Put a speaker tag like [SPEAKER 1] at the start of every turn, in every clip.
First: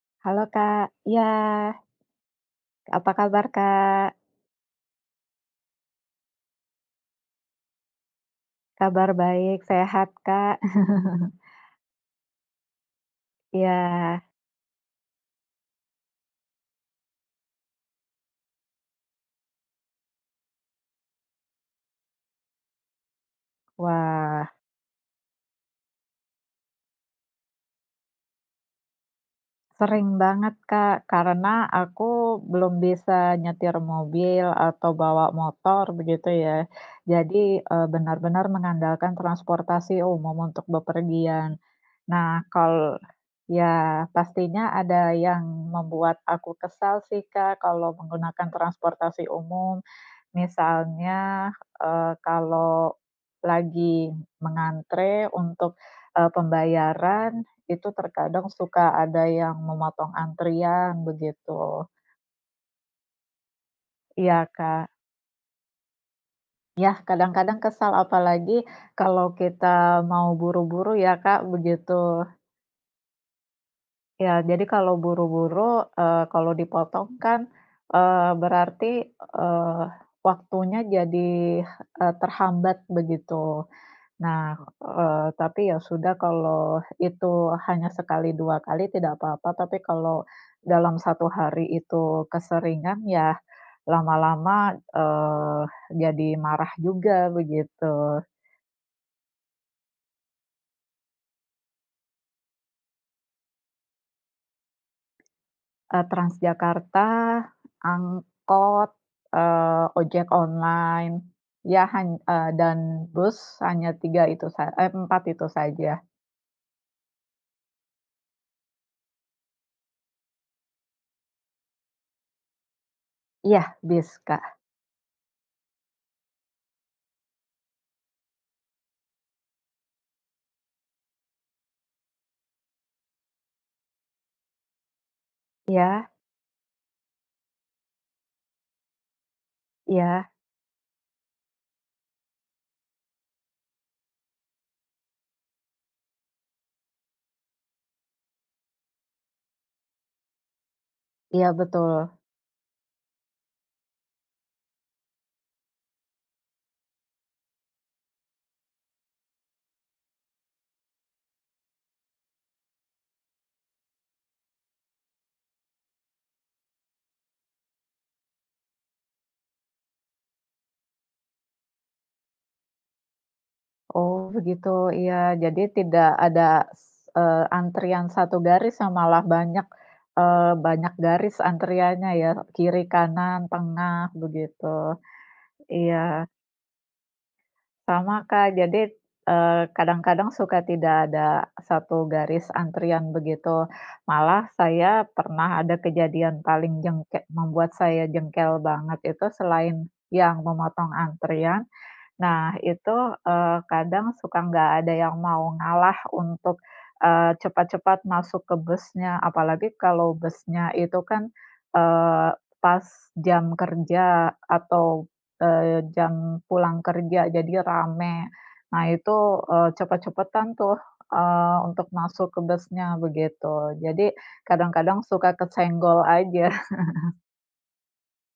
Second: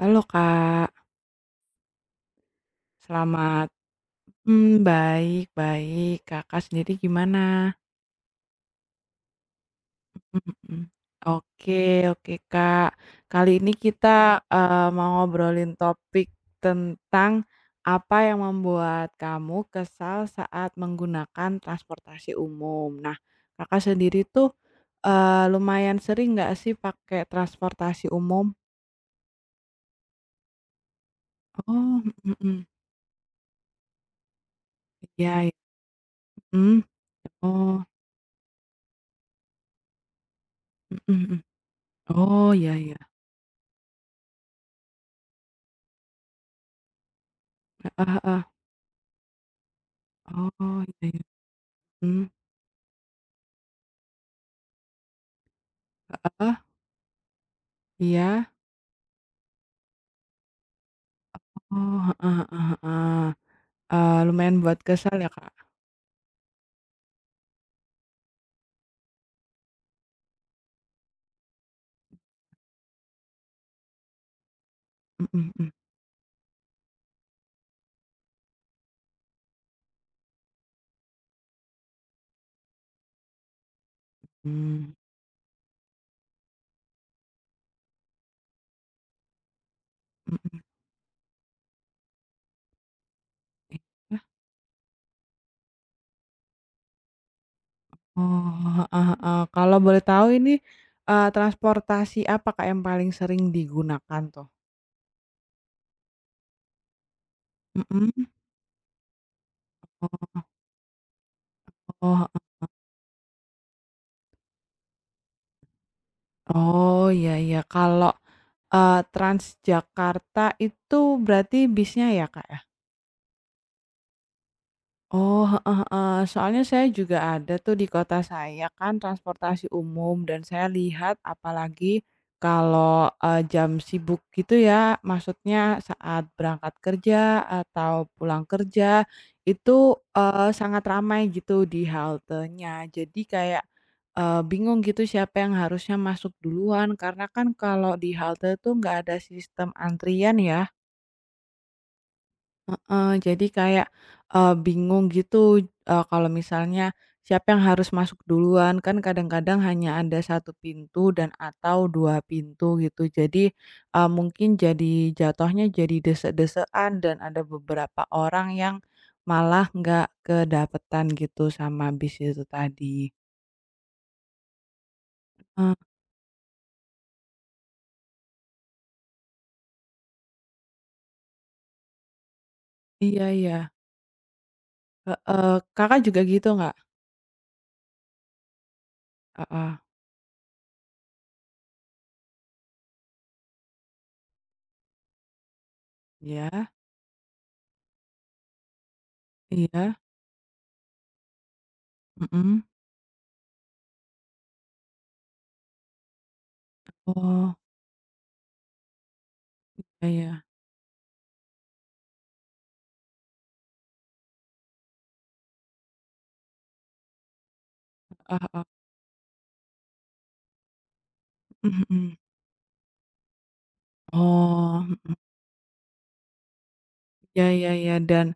[SPEAKER 1] Halo
[SPEAKER 2] Halo Kak,
[SPEAKER 1] Kak,
[SPEAKER 2] ya apa kabar
[SPEAKER 1] selamat.
[SPEAKER 2] Kak?
[SPEAKER 1] Baik baik. Kakak sendiri gimana?
[SPEAKER 2] Kabar baik, sehat
[SPEAKER 1] Mhm
[SPEAKER 2] Kak?
[SPEAKER 1] mhm. Oke oke Kak, kali ini kita,
[SPEAKER 2] Ya,
[SPEAKER 1] mau ngobrolin topik tentang apa yang membuat kamu kesal saat menggunakan transportasi umum. Nah, Kakak sendiri
[SPEAKER 2] wah,
[SPEAKER 1] tuh, lumayan sering nggak sih pakai transportasi umum?
[SPEAKER 2] sering banget Kak, karena
[SPEAKER 1] Oh,
[SPEAKER 2] aku
[SPEAKER 1] mhm mhm.
[SPEAKER 2] belum bisa nyetir mobil atau bawa
[SPEAKER 1] Iya,
[SPEAKER 2] motor begitu ya.
[SPEAKER 1] mhm.
[SPEAKER 2] Jadi,
[SPEAKER 1] Oh,
[SPEAKER 2] benar-benar mengandalkan transportasi umum untuk
[SPEAKER 1] mhm mhm.
[SPEAKER 2] bepergian. Nah,
[SPEAKER 1] Oh, iya ya.
[SPEAKER 2] kal Ya, pastinya ada yang membuat aku kesal sih Kak, kalau menggunakan transportasi umum.
[SPEAKER 1] Oh, iya
[SPEAKER 2] Misalnya,
[SPEAKER 1] iya, mmm,
[SPEAKER 2] kalau lagi mengantre untuk,
[SPEAKER 1] heeh,
[SPEAKER 2] pembayaran, itu terkadang
[SPEAKER 1] iya.
[SPEAKER 2] suka ada yang memotong antrian begitu.
[SPEAKER 1] Oh, heeh heeh heeh,
[SPEAKER 2] Iya,
[SPEAKER 1] lumayan buat
[SPEAKER 2] Kak.
[SPEAKER 1] kesel ya, Kak?
[SPEAKER 2] Ya kadang-kadang kesal apalagi kalau kita mau buru-buru ya, Kak, begitu. Ya, jadi kalau
[SPEAKER 1] Mhm mhm,
[SPEAKER 2] buru-buru, kalau dipotong kan, berarti, eee, waktunya jadi, terhambat begitu.
[SPEAKER 1] mmm,
[SPEAKER 2] Tapi ya sudah kalau itu hanya sekali, 2 kali tidak apa-apa, tapi kalau
[SPEAKER 1] mhm,
[SPEAKER 2] dalam satu hari itu keseringan ya
[SPEAKER 1] iya.
[SPEAKER 2] lama-lama, jadi marah juga begitu.
[SPEAKER 1] Oh, heeh heeh, kalau boleh tahu ini, transportasi apa, Kak, yang paling sering digunakan tuh?
[SPEAKER 2] Transjakarta,
[SPEAKER 1] Mhm,
[SPEAKER 2] angkot, ojek online,
[SPEAKER 1] oh, heeh,
[SPEAKER 2] dan bus hanya 3 itu sa eh, 4 itu saja.
[SPEAKER 1] oh, iya iya, kalau, Transjakarta itu berarti bisnya ya, Kak, ya?
[SPEAKER 2] Iya bis, Kak.
[SPEAKER 1] Oh, heeh heeh. Soalnya saya juga ada tuh di kota saya kan transportasi umum dan saya lihat apalagi kalau, jam sibuk gitu ya, maksudnya
[SPEAKER 2] Iya,
[SPEAKER 1] saat berangkat kerja atau pulang kerja itu,
[SPEAKER 2] iya,
[SPEAKER 1] sangat ramai gitu di haltenya. Jadi kayak, bingung gitu siapa yang harusnya masuk duluan karena kan kalau di halte tuh nggak ada sistem antrian ya.
[SPEAKER 2] iya, betul.
[SPEAKER 1] Jadi kayak, bingung gitu, kalau misalnya siapa yang harus masuk duluan, kan kadang-kadang hanya ada satu pintu dan atau 2 pintu gitu. Jadi, mungkin jadi jatuhnya jadi desek-desekan dan ada beberapa orang yang malah nggak kedapetan gitu sama bis itu tadi.
[SPEAKER 2] Oh begitu, iya. Jadi
[SPEAKER 1] Eee,
[SPEAKER 2] tidak ada s antrian satu garis ya, malah banyak, banyak garis antriannya ya, kiri,
[SPEAKER 1] iya
[SPEAKER 2] kanan,
[SPEAKER 1] iya,
[SPEAKER 2] tengah, begitu.
[SPEAKER 1] heeh. Kakak
[SPEAKER 2] Iya,
[SPEAKER 1] juga gitu nggak?
[SPEAKER 2] sama Kak. Jadi,
[SPEAKER 1] Heeh.
[SPEAKER 2] kadang-kadang suka tidak ada satu garis antrian begitu, malah saya pernah ada kejadian
[SPEAKER 1] Iya
[SPEAKER 2] paling membuat saya jengkel banget itu selain
[SPEAKER 1] iya,
[SPEAKER 2] yang memotong antrian. Nah
[SPEAKER 1] mhm.
[SPEAKER 2] itu, kadang suka nggak ada yang mau ngalah untuk,
[SPEAKER 1] Oh,
[SPEAKER 2] cepat-cepat masuk ke busnya, apalagi
[SPEAKER 1] iya
[SPEAKER 2] kalau
[SPEAKER 1] iya,
[SPEAKER 2] busnya itu kan, eee, pas jam kerja atau, jam pulang kerja jadi rame.
[SPEAKER 1] heeh heeh,
[SPEAKER 2] Nah itu, cepet-cepetan tuh,
[SPEAKER 1] mhm
[SPEAKER 2] untuk
[SPEAKER 1] mhm.
[SPEAKER 2] masuk ke busnya begitu. Jadi
[SPEAKER 1] Oh,
[SPEAKER 2] kadang-kadang
[SPEAKER 1] mhm,
[SPEAKER 2] suka kesenggol aja.
[SPEAKER 1] ya ya ya dan,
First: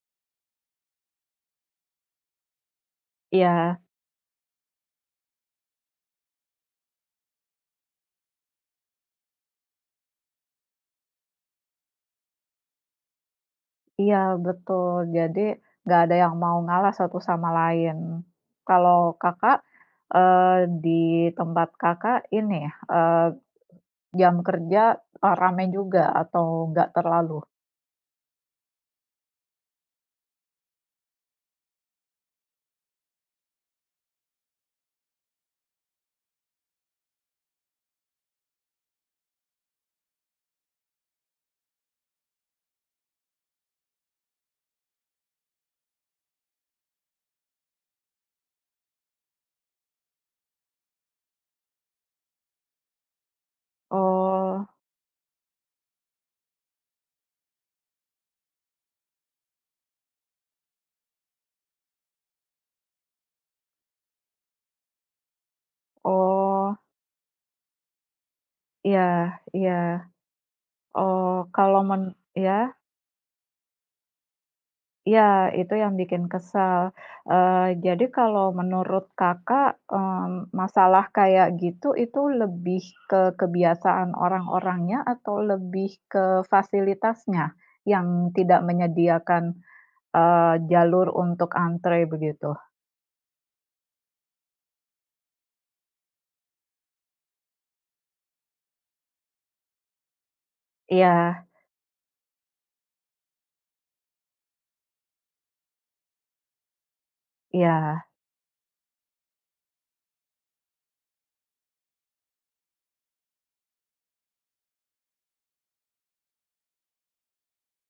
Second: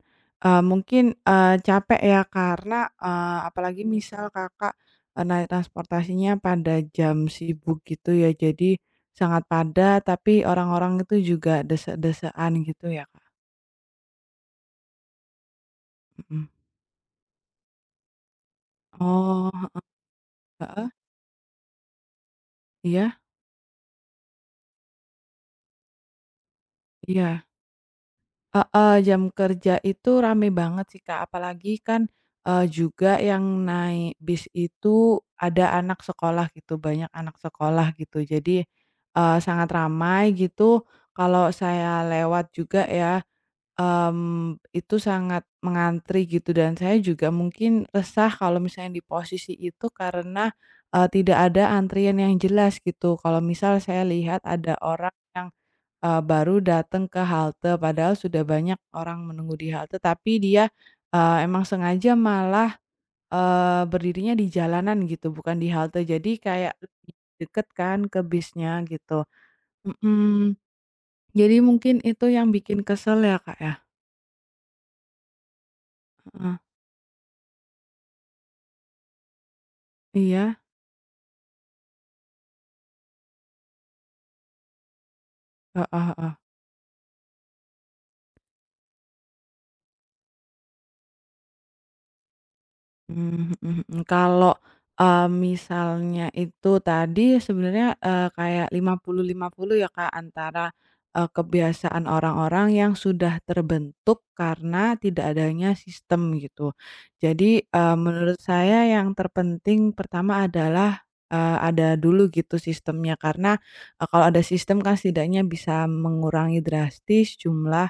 [SPEAKER 1] mungkin, capek ya karena,
[SPEAKER 2] Iya.
[SPEAKER 1] apalagi misal Kakak, naik transportasinya pada jam sibuk gitu ya, jadi sangat padat tapi orang-orang itu juga desek-desekan gitu ya, Kak?
[SPEAKER 2] Iya betul, jadi nggak ada yang
[SPEAKER 1] Mhm.
[SPEAKER 2] mau ngalah satu sama lain. Kalau
[SPEAKER 1] Oh,
[SPEAKER 2] Kakak,
[SPEAKER 1] heeh heeh,
[SPEAKER 2] di tempat Kakak ini,
[SPEAKER 1] iya
[SPEAKER 2] eee, jam kerja, rame juga atau nggak terlalu?
[SPEAKER 1] iya. Heeh, jam kerja itu rame banget sih, Kak, apalagi kan, juga yang naik bis itu ada anak sekolah gitu, banyak anak sekolah gitu. Jadi, sangat ramai gitu, kalau saya lewat juga ya, itu sangat mengantri gitu dan saya juga mungkin resah kalau misalnya di posisi itu karena, tidak ada antrian yang jelas gitu. Kalau misal saya lihat
[SPEAKER 2] Oh,
[SPEAKER 1] ada orang yang baru datang ke halte, padahal sudah banyak orang menunggu di halte, tapi dia, emang sengaja malah, berdirinya di jalanan gitu, bukan di halte. Jadi
[SPEAKER 2] oh,
[SPEAKER 1] kayak lebih deket kan ke bisnya
[SPEAKER 2] iya,
[SPEAKER 1] gitu.
[SPEAKER 2] iya.
[SPEAKER 1] Mhm,
[SPEAKER 2] Oh,
[SPEAKER 1] jadi
[SPEAKER 2] kalau
[SPEAKER 1] mungkin
[SPEAKER 2] men
[SPEAKER 1] itu yang
[SPEAKER 2] ya.
[SPEAKER 1] bikin kesel ya, Kak, ya?
[SPEAKER 2] Iya, itu yang bikin
[SPEAKER 1] Heeh.
[SPEAKER 2] kesal. Jadi kalau menurut Kakak,
[SPEAKER 1] Iya,
[SPEAKER 2] masalah kayak gitu itu lebih ke kebiasaan orang-orangnya atau lebih
[SPEAKER 1] heeh
[SPEAKER 2] ke
[SPEAKER 1] heeh.
[SPEAKER 2] fasilitasnya yang tidak menyediakan, eee, jalur untuk antre begitu?
[SPEAKER 1] Mmm, mhm mhm. Kalau, misalnya itu tadi sebenarnya, kayak 50-50 ya, Kak, antara,
[SPEAKER 2] Iya,
[SPEAKER 1] kebiasaan orang-orang yang sudah terbentuk karena tidak adanya sistem gitu. Jadi,
[SPEAKER 2] iya,
[SPEAKER 1] menurut saya yang terpenting pertama adalah, ada dulu gitu sistemnya karena, kalau ada sistem kan setidaknya bisa mengurangi drastis jumlah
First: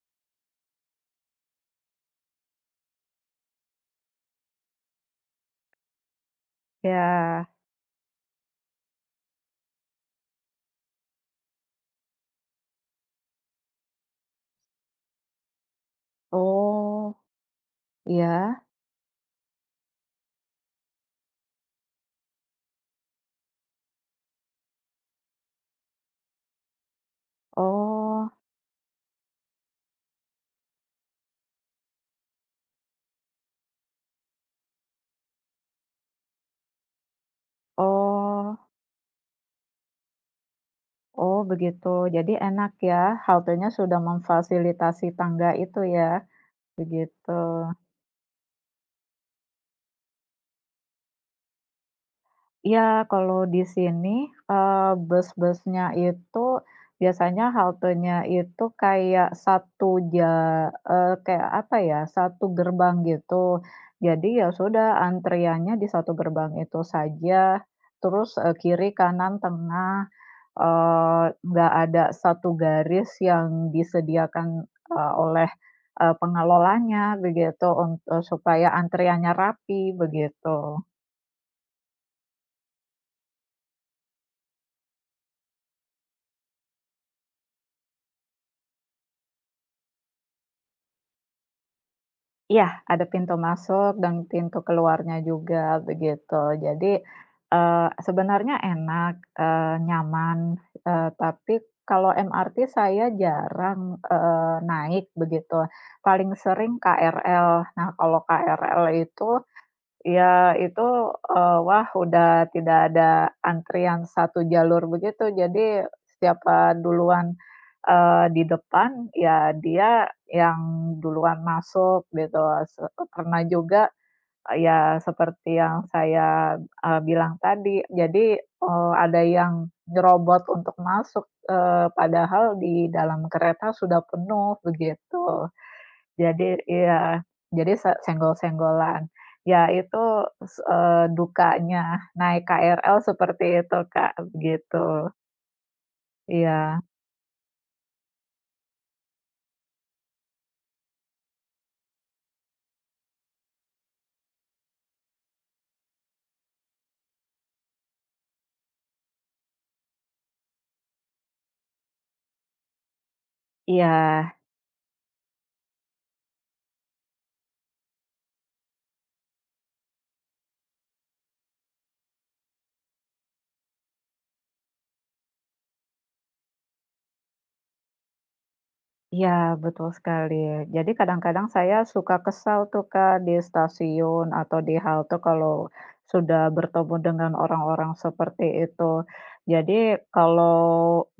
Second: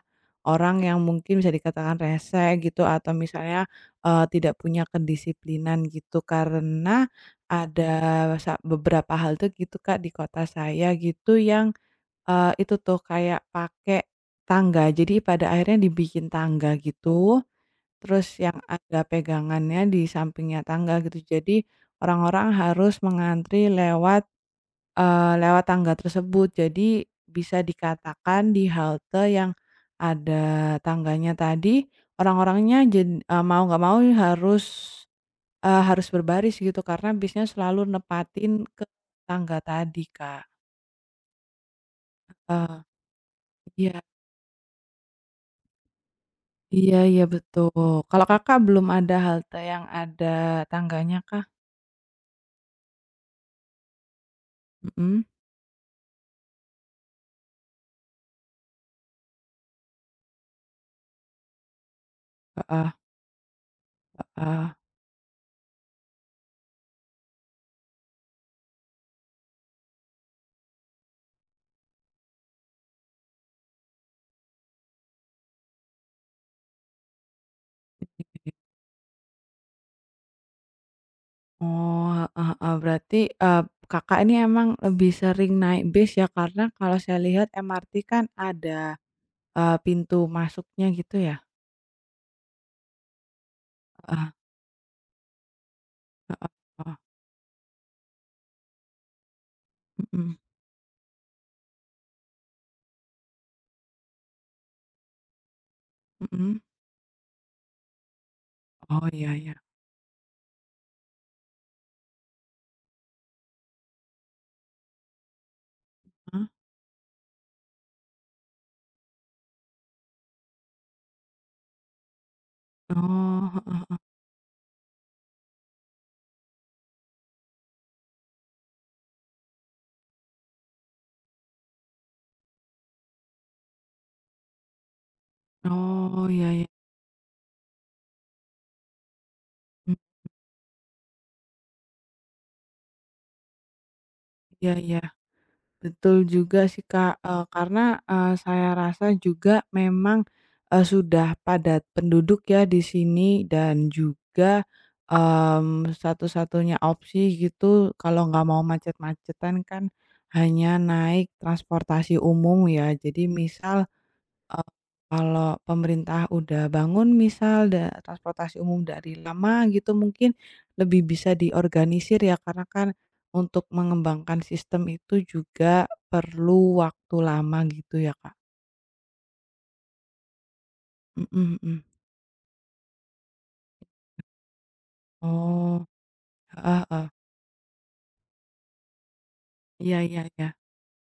[SPEAKER 1] orang yang mungkin bisa dikatakan rese gitu atau misalnya tidak punya kedisiplinan gitu karena
[SPEAKER 2] iya.
[SPEAKER 1] ada beberapa hal tuh gitu Kak di kota saya gitu yang, itu tuh kayak pakai tangga. Jadi pada akhirnya dibikin tangga
[SPEAKER 2] Oh,
[SPEAKER 1] gitu, terus yang
[SPEAKER 2] iya?
[SPEAKER 1] ada pegangannya di sampingnya tangga gitu. Jadi orang-orang harus mengantri lewat tangga tersebut. Jadi bisa
[SPEAKER 2] Oh,
[SPEAKER 1] dikatakan di halte yang ada tangganya tadi, orang-orangnya jadi mau nggak mau harus berbaris gitu karena bisnya selalu nepatin
[SPEAKER 2] oh,
[SPEAKER 1] ke tangga tadi, Kak.
[SPEAKER 2] oh, begitu. Jadi enak
[SPEAKER 1] Eee,
[SPEAKER 2] ya, haltenya sudah
[SPEAKER 1] iya
[SPEAKER 2] memfasilitasi tangga itu ya?
[SPEAKER 1] iya iya,
[SPEAKER 2] Begitu.
[SPEAKER 1] betul. Kalau Kakak belum ada halte yang ada tangganya kah?
[SPEAKER 2] Iya, kalau di sini,
[SPEAKER 1] Mhm,
[SPEAKER 2] bus-busnya itu biasanya haltenya itu kayak ja kayak apa ya, satu
[SPEAKER 1] heeh
[SPEAKER 2] gerbang gitu. Jadi ya sudah antriannya di satu gerbang itu saja, terus, kiri, kanan, tengah, nggak ada satu garis yang disediakan, oleh, pengelolanya begitu,
[SPEAKER 1] heeh.
[SPEAKER 2] supaya antriannya rapi, begitu.
[SPEAKER 1] Oh, heeh heeh. Berarti, Kakak ini emang lebih sering naik bis ya, karena kalau saya lihat MRT kan ada, pintu masuknya gitu ya?
[SPEAKER 2] Iya, ada pintu masuk dan
[SPEAKER 1] Heeh
[SPEAKER 2] pintu keluarnya juga begitu.
[SPEAKER 1] heeh
[SPEAKER 2] Jadi,
[SPEAKER 1] heeh.
[SPEAKER 2] sebenarnya enak,
[SPEAKER 1] Mhm
[SPEAKER 2] nyaman, tapi kalau MRT saya jarang, naik begitu, paling
[SPEAKER 1] mhm.
[SPEAKER 2] sering KRL. Nah, kalau KRL
[SPEAKER 1] Oh,
[SPEAKER 2] itu
[SPEAKER 1] iya iya.
[SPEAKER 2] ya itu, wah udah tidak ada antrian satu jalur begitu, jadi
[SPEAKER 1] Heeh.
[SPEAKER 2] siapa duluan, di depan, ya dia yang duluan masuk gitu, se pernah
[SPEAKER 1] Oh, heeh
[SPEAKER 2] juga,
[SPEAKER 1] heeh.
[SPEAKER 2] ya seperti yang saya, bilang tadi, jadi, ada yang nyerobot untuk masuk, padahal di dalam kereta sudah penuh, begitu.
[SPEAKER 1] Oh,
[SPEAKER 2] Jadi
[SPEAKER 1] iya iya.
[SPEAKER 2] iya, jadi senggol-senggolan. Ya
[SPEAKER 1] Mmm,
[SPEAKER 2] itu dukanya naik KRL seperti itu, Kak,
[SPEAKER 1] iya
[SPEAKER 2] begitu.
[SPEAKER 1] iya. Betul juga
[SPEAKER 2] Iya,
[SPEAKER 1] sih Kak, karena, saya rasa juga memang, sudah padat penduduk ya di sini dan juga, satu-satunya opsi gitu kalau nggak mau macet-macetan kan hanya naik transportasi umum ya. Jadi misal
[SPEAKER 2] iya,
[SPEAKER 1] Eee, kalau pemerintah udah bangun misal transportasi umum dari lama gitu mungkin lebih bisa diorganisir ya karena kan untuk mengembangkan sistem itu juga perlu waktu lama gitu ya, Kak?
[SPEAKER 2] iya, betul sekali. Jadi kadang-kadang
[SPEAKER 1] Mhm
[SPEAKER 2] saya
[SPEAKER 1] mhm.
[SPEAKER 2] suka kesal tuh, Kak, di stasiun atau di halte kalau
[SPEAKER 1] Oh,
[SPEAKER 2] sudah
[SPEAKER 1] heeh
[SPEAKER 2] bertemu
[SPEAKER 1] heeh.
[SPEAKER 2] dengan orang-orang seperti itu. Jadi
[SPEAKER 1] Iya iya iya.
[SPEAKER 2] kalau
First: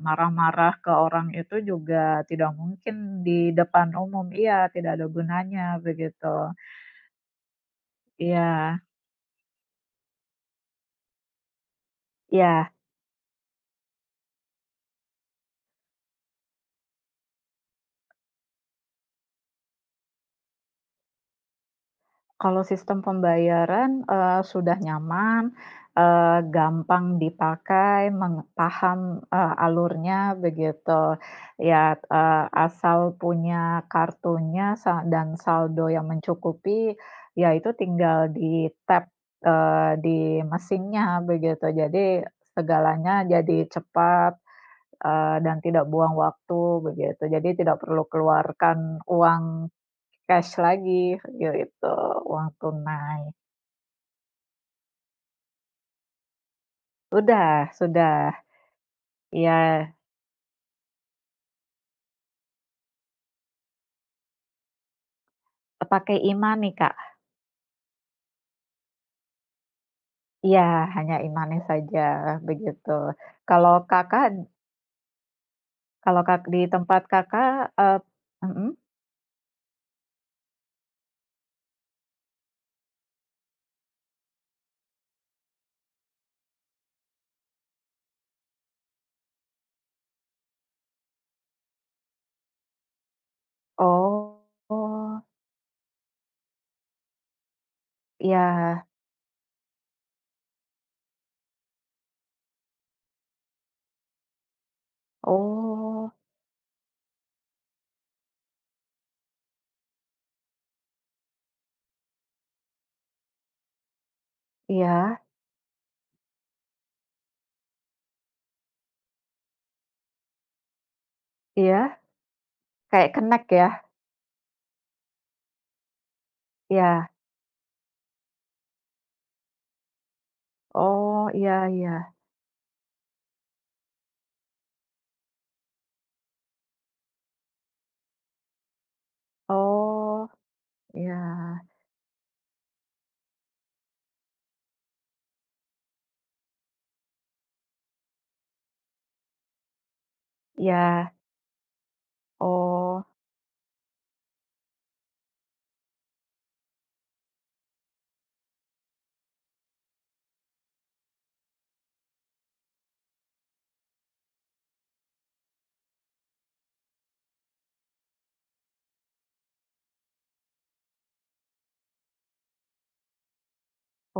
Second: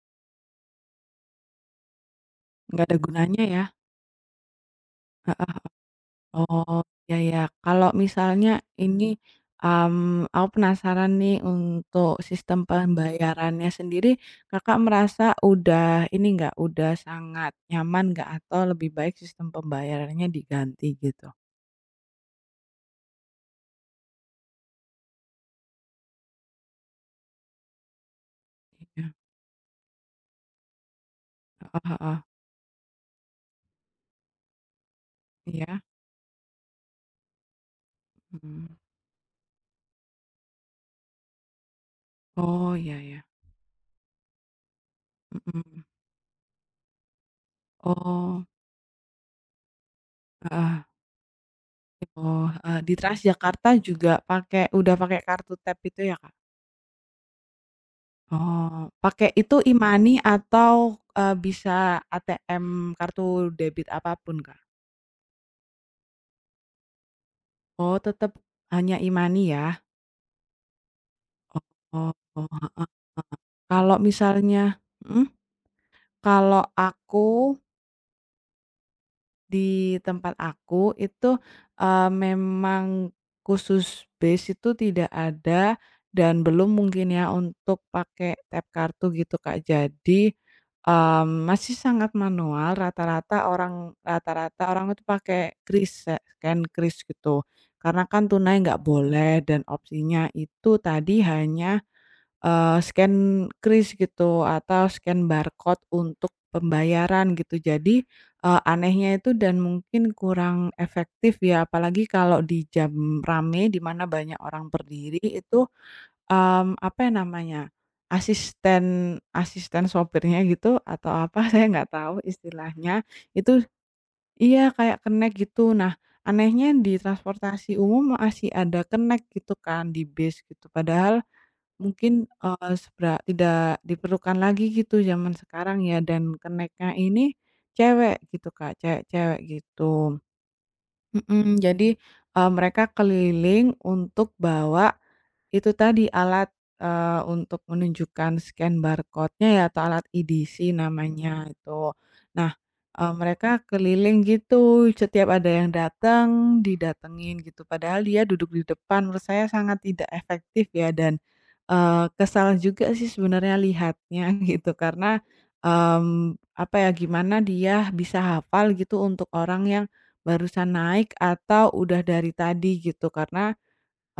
[SPEAKER 2] marah-marah ke orang itu juga tidak
[SPEAKER 1] Nggak ada
[SPEAKER 2] mungkin
[SPEAKER 1] gunanya
[SPEAKER 2] di
[SPEAKER 1] ya?
[SPEAKER 2] depan umum iya, tidak ada gunanya, begitu.
[SPEAKER 1] Oh, ya ya. Kalau misalnya
[SPEAKER 2] Iya,
[SPEAKER 1] ini, aku penasaran nih untuk sistem
[SPEAKER 2] iya.
[SPEAKER 1] pembayarannya sendiri Kakak merasa udah ini nggak, udah sangat nyaman nggak? Atau lebih baik sistem pembayarannya diganti gitu?
[SPEAKER 2] Kalau sistem pembayaran, sudah nyaman, gampang dipakai,
[SPEAKER 1] Iya,
[SPEAKER 2] paham, alurnya begitu.
[SPEAKER 1] heeh
[SPEAKER 2] Ya,
[SPEAKER 1] heeh,
[SPEAKER 2] asal punya kartunya sa dan
[SPEAKER 1] iya,
[SPEAKER 2] saldo yang mencukupi, ya itu tinggal
[SPEAKER 1] mhm.
[SPEAKER 2] di-tap, di mesinnya begitu. Jadi
[SPEAKER 1] Oh, iya iya,
[SPEAKER 2] segalanya jadi cepat, dan
[SPEAKER 1] mhm.
[SPEAKER 2] tidak buang waktu begitu. Jadi tidak perlu
[SPEAKER 1] Oh,
[SPEAKER 2] keluarkan uang Cash
[SPEAKER 1] heeh,
[SPEAKER 2] lagi, gitu,
[SPEAKER 1] oh,
[SPEAKER 2] uang
[SPEAKER 1] heeh, di
[SPEAKER 2] tunai.
[SPEAKER 1] Transjakarta juga udah pakai kartu tap itu ya, Kak?
[SPEAKER 2] Sudah,
[SPEAKER 1] Oh, pakai itu
[SPEAKER 2] iya,
[SPEAKER 1] e-money atau, bisa ATM kartu debit apapun, Kak?
[SPEAKER 2] pakai e-money, Kak.
[SPEAKER 1] Oh, tetap hanya e-money ya?
[SPEAKER 2] Iya, hanya e-money
[SPEAKER 1] Oh
[SPEAKER 2] saja,
[SPEAKER 1] oh oh, heeh.
[SPEAKER 2] begitu. Kalau
[SPEAKER 1] Kalau
[SPEAKER 2] Kakak
[SPEAKER 1] misalnya, mhm?
[SPEAKER 2] kalau Kak
[SPEAKER 1] Kalau
[SPEAKER 2] di tempat
[SPEAKER 1] aku
[SPEAKER 2] Kakak, mhm,
[SPEAKER 1] Di tempat aku itu, memang khusus base itu tidak ada dan belum mungkin ya untuk pakai tap kartu gitu, Kak. Jadi, masih sangat manual rata-rata orang
[SPEAKER 2] oh,
[SPEAKER 1] rata-rata orang itu pakai kris ya, scan kris gitu. Karena kan tunai nggak
[SPEAKER 2] iya,
[SPEAKER 1] boleh dan opsinya itu tadi hanya scan kris gitu atau scan barcode
[SPEAKER 2] oh,
[SPEAKER 1] untuk pembayaran gitu. Jadi, anehnya itu dan mungkin kurang efektif ya apalagi kalau di jam rame di mana banyak orang
[SPEAKER 2] iya,
[SPEAKER 1] berdiri itu, apa ya namanya, asisten asisten sopirnya gitu atau apa saya nggak
[SPEAKER 2] iya,
[SPEAKER 1] tahu istilahnya,
[SPEAKER 2] kayak Connect
[SPEAKER 1] itu
[SPEAKER 2] ya?
[SPEAKER 1] iya kayak connect gitu. Nah anehnya di
[SPEAKER 2] Iya,
[SPEAKER 1] transportasi umum masih ada connect gitu kan di bis gitu padahal
[SPEAKER 2] oh, iya, iya,
[SPEAKER 1] mungkin, tidak diperlukan lagi gitu zaman sekarang ya dan connect ini cewek gitu Kak, cewek-cewek gitu.
[SPEAKER 2] oh, iya,
[SPEAKER 1] Mhm, jadi, mereka keliling untuk bawa itu tadi alat, untuk menunjukkan scan barcode-nya ya atau alat EDC
[SPEAKER 2] iya,
[SPEAKER 1] namanya itu. Nah,
[SPEAKER 2] oh,
[SPEAKER 1] mereka keliling gitu setiap ada yang datang didatengin gitu padahal dia duduk di depan menurut saya sangat tidak efektif ya dan, kesal juga sih sebenarnya lihatnya gitu karena, apa ya gimana dia bisa hafal gitu untuk orang yang barusan naik atau udah dari tadi gitu karena,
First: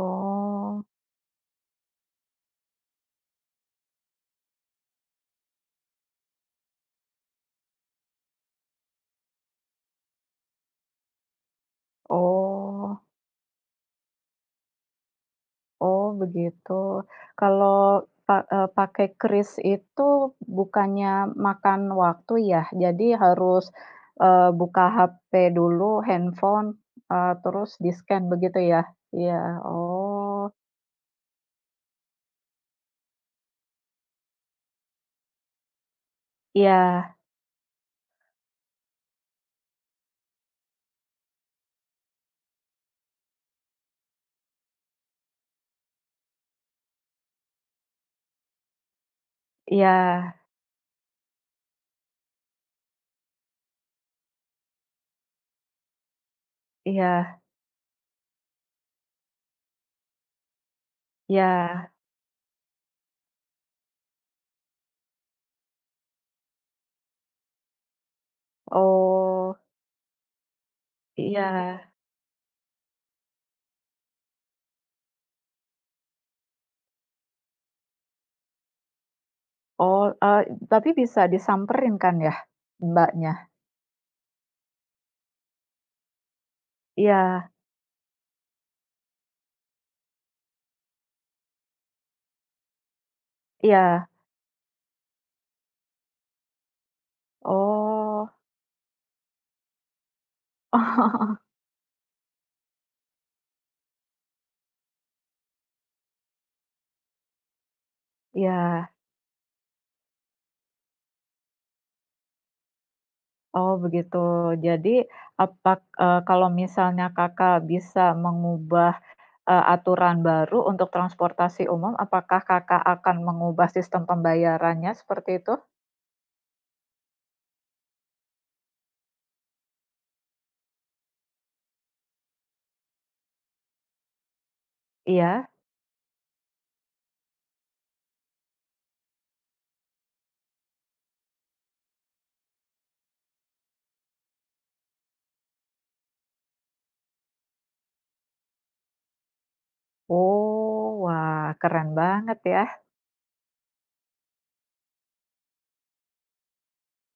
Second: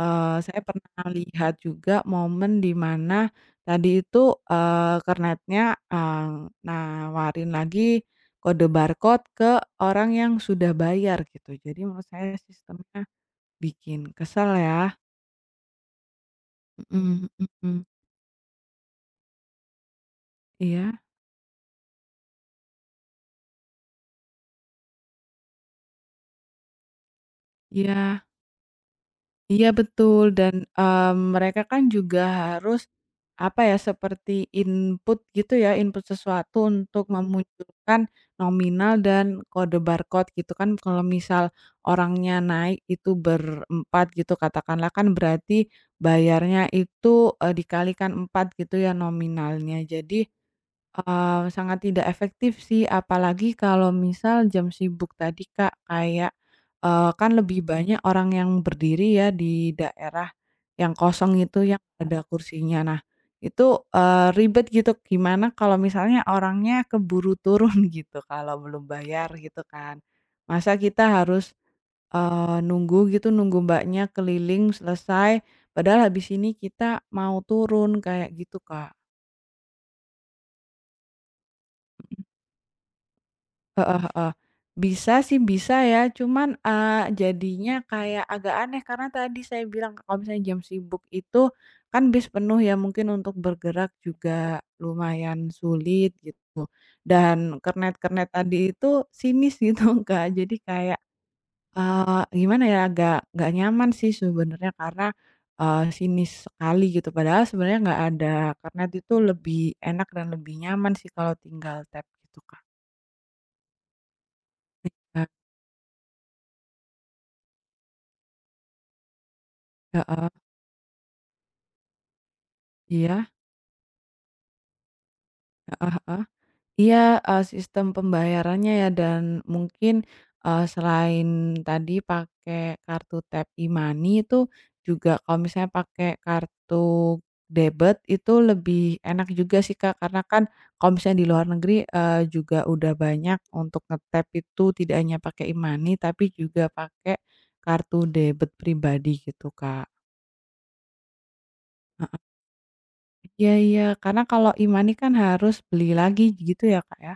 [SPEAKER 1] saya pernah lihat juga momen di mana tadi itu, Klarnetnya, eee, nawarin lagi kode barcode ke orang yang sudah bayar gitu. Jadi menurut saya
[SPEAKER 2] oh.
[SPEAKER 1] sistemnya bikin kesel ya.
[SPEAKER 2] Oh, begitu.
[SPEAKER 1] Mhm mhm
[SPEAKER 2] Kalau
[SPEAKER 1] mhm.
[SPEAKER 2] pakai kris itu
[SPEAKER 1] Iya
[SPEAKER 2] bukannya makan waktu ya? Jadi harus, buka HP dulu, handphone, terus di-scan
[SPEAKER 1] iya.
[SPEAKER 2] begitu ya? Iya,
[SPEAKER 1] Iya betul
[SPEAKER 2] oh,
[SPEAKER 1] dan, mereka kan juga harus, apa ya, seperti input gitu ya, input sesuatu untuk
[SPEAKER 2] iya,
[SPEAKER 1] memunculkan nominal dan kode barcode gitu kan. Kalau misal orangnya naik itu berempat gitu katakanlah kan berarti bayarnya itu, dikalikan 4 gitu ya nominalnya.
[SPEAKER 2] iya,
[SPEAKER 1] Jadi, sangat tidak efektif sih, apalagi kalau misal jam sibuk tadi, Kak, kayak, kan
[SPEAKER 2] iya,
[SPEAKER 1] lebih banyak orang yang berdiri ya di daerah yang kosong itu
[SPEAKER 2] iya,
[SPEAKER 1] yang ada kursinya. Nah, itu, ribet gitu, gimana kalau misalnya orangnya keburu turun gitu kalau belum bayar
[SPEAKER 2] oh,
[SPEAKER 1] gitu kan. Masa kita
[SPEAKER 2] iya,
[SPEAKER 1] harus, nunggu gitu, nunggu Mbaknya keliling selesai, padahal habis ini kita mau turun, kayak gitu, Kak.
[SPEAKER 2] oh, eee, tapi bisa disamperin kan ya Mbaknya?
[SPEAKER 1] Heeh heeh. Bisa sih bisa ya, cuman,
[SPEAKER 2] Iya,
[SPEAKER 1] jadinya kayak agak aneh karena tadi saya bilang kalau misalnya jam sibuk itu kan bis penuh ya mungkin untuk bergerak
[SPEAKER 2] iya,
[SPEAKER 1] juga lumayan sulit gitu, dan kernet-kernet
[SPEAKER 2] oh,
[SPEAKER 1] tadi itu sinis gitu Kak, jadi kayak, gimana ya agak nggak nyaman sih sebenarnya karena, sinis sekali gitu padahal sebenarnya nggak ada
[SPEAKER 2] iya.
[SPEAKER 1] kernet itu lebih enak dan lebih nyaman sih kalau tinggal tap gitu Kak,
[SPEAKER 2] Oh begitu. Jadi kalau misalnya Kakak bisa mengubah, aturan
[SPEAKER 1] heeh,
[SPEAKER 2] baru untuk transportasi umum, apakah Kakak akan
[SPEAKER 1] iya?
[SPEAKER 2] mengubah sistem pembayarannya seperti itu?
[SPEAKER 1] Heeh heeh. Iya, sistem pembayarannya ya dan mungkin, selain tadi pakai kartu tap e-money itu juga kalau
[SPEAKER 2] Iya?
[SPEAKER 1] misalnya pakai kartu debit itu lebih enak juga sih, Kak, karena kan kalau misalnya di luar negeri, juga udah banyak untuk itu tidak hanya pakai e-money tapi juga pakai kartu debit pribadi gitu, Kak.
[SPEAKER 2] Oh, wah keren
[SPEAKER 1] Heeh.
[SPEAKER 2] banget ya.
[SPEAKER 1] Iya iya, karena kalau e-money kan harus beli lagi gitu ya, Kak, ya?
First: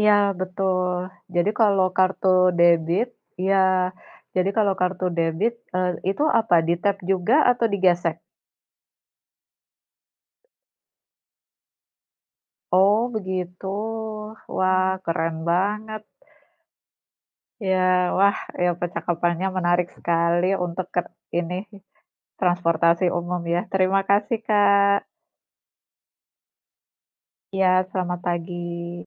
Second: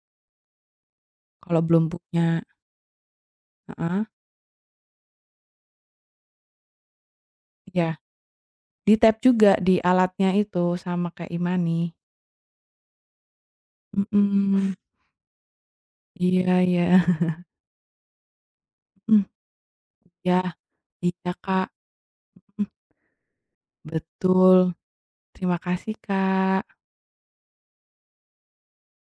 [SPEAKER 2] Iya betul. Jadi
[SPEAKER 1] Kalau belum
[SPEAKER 2] kalau
[SPEAKER 1] punya.
[SPEAKER 2] kartu debit ya.
[SPEAKER 1] Heeh,
[SPEAKER 2] Jadi kalau kartu debit, itu apa, di-tap juga atau
[SPEAKER 1] iya,
[SPEAKER 2] digesek?
[SPEAKER 1] di-tap juga di alatnya itu sama kayak e-money.
[SPEAKER 2] Oh begitu.
[SPEAKER 1] Mhm,
[SPEAKER 2] Wah keren banget.
[SPEAKER 1] iya iya,
[SPEAKER 2] Ya, wah, ya
[SPEAKER 1] mhm,
[SPEAKER 2] percakapannya menarik
[SPEAKER 1] iya
[SPEAKER 2] sekali untuk
[SPEAKER 1] iya,
[SPEAKER 2] ini,
[SPEAKER 1] Kak, mhm,
[SPEAKER 2] transportasi umum ya. Terima kasih,
[SPEAKER 1] betul.
[SPEAKER 2] Kak.
[SPEAKER 1] Terima kasih, Kak.
[SPEAKER 2] Ya, selamat pagi.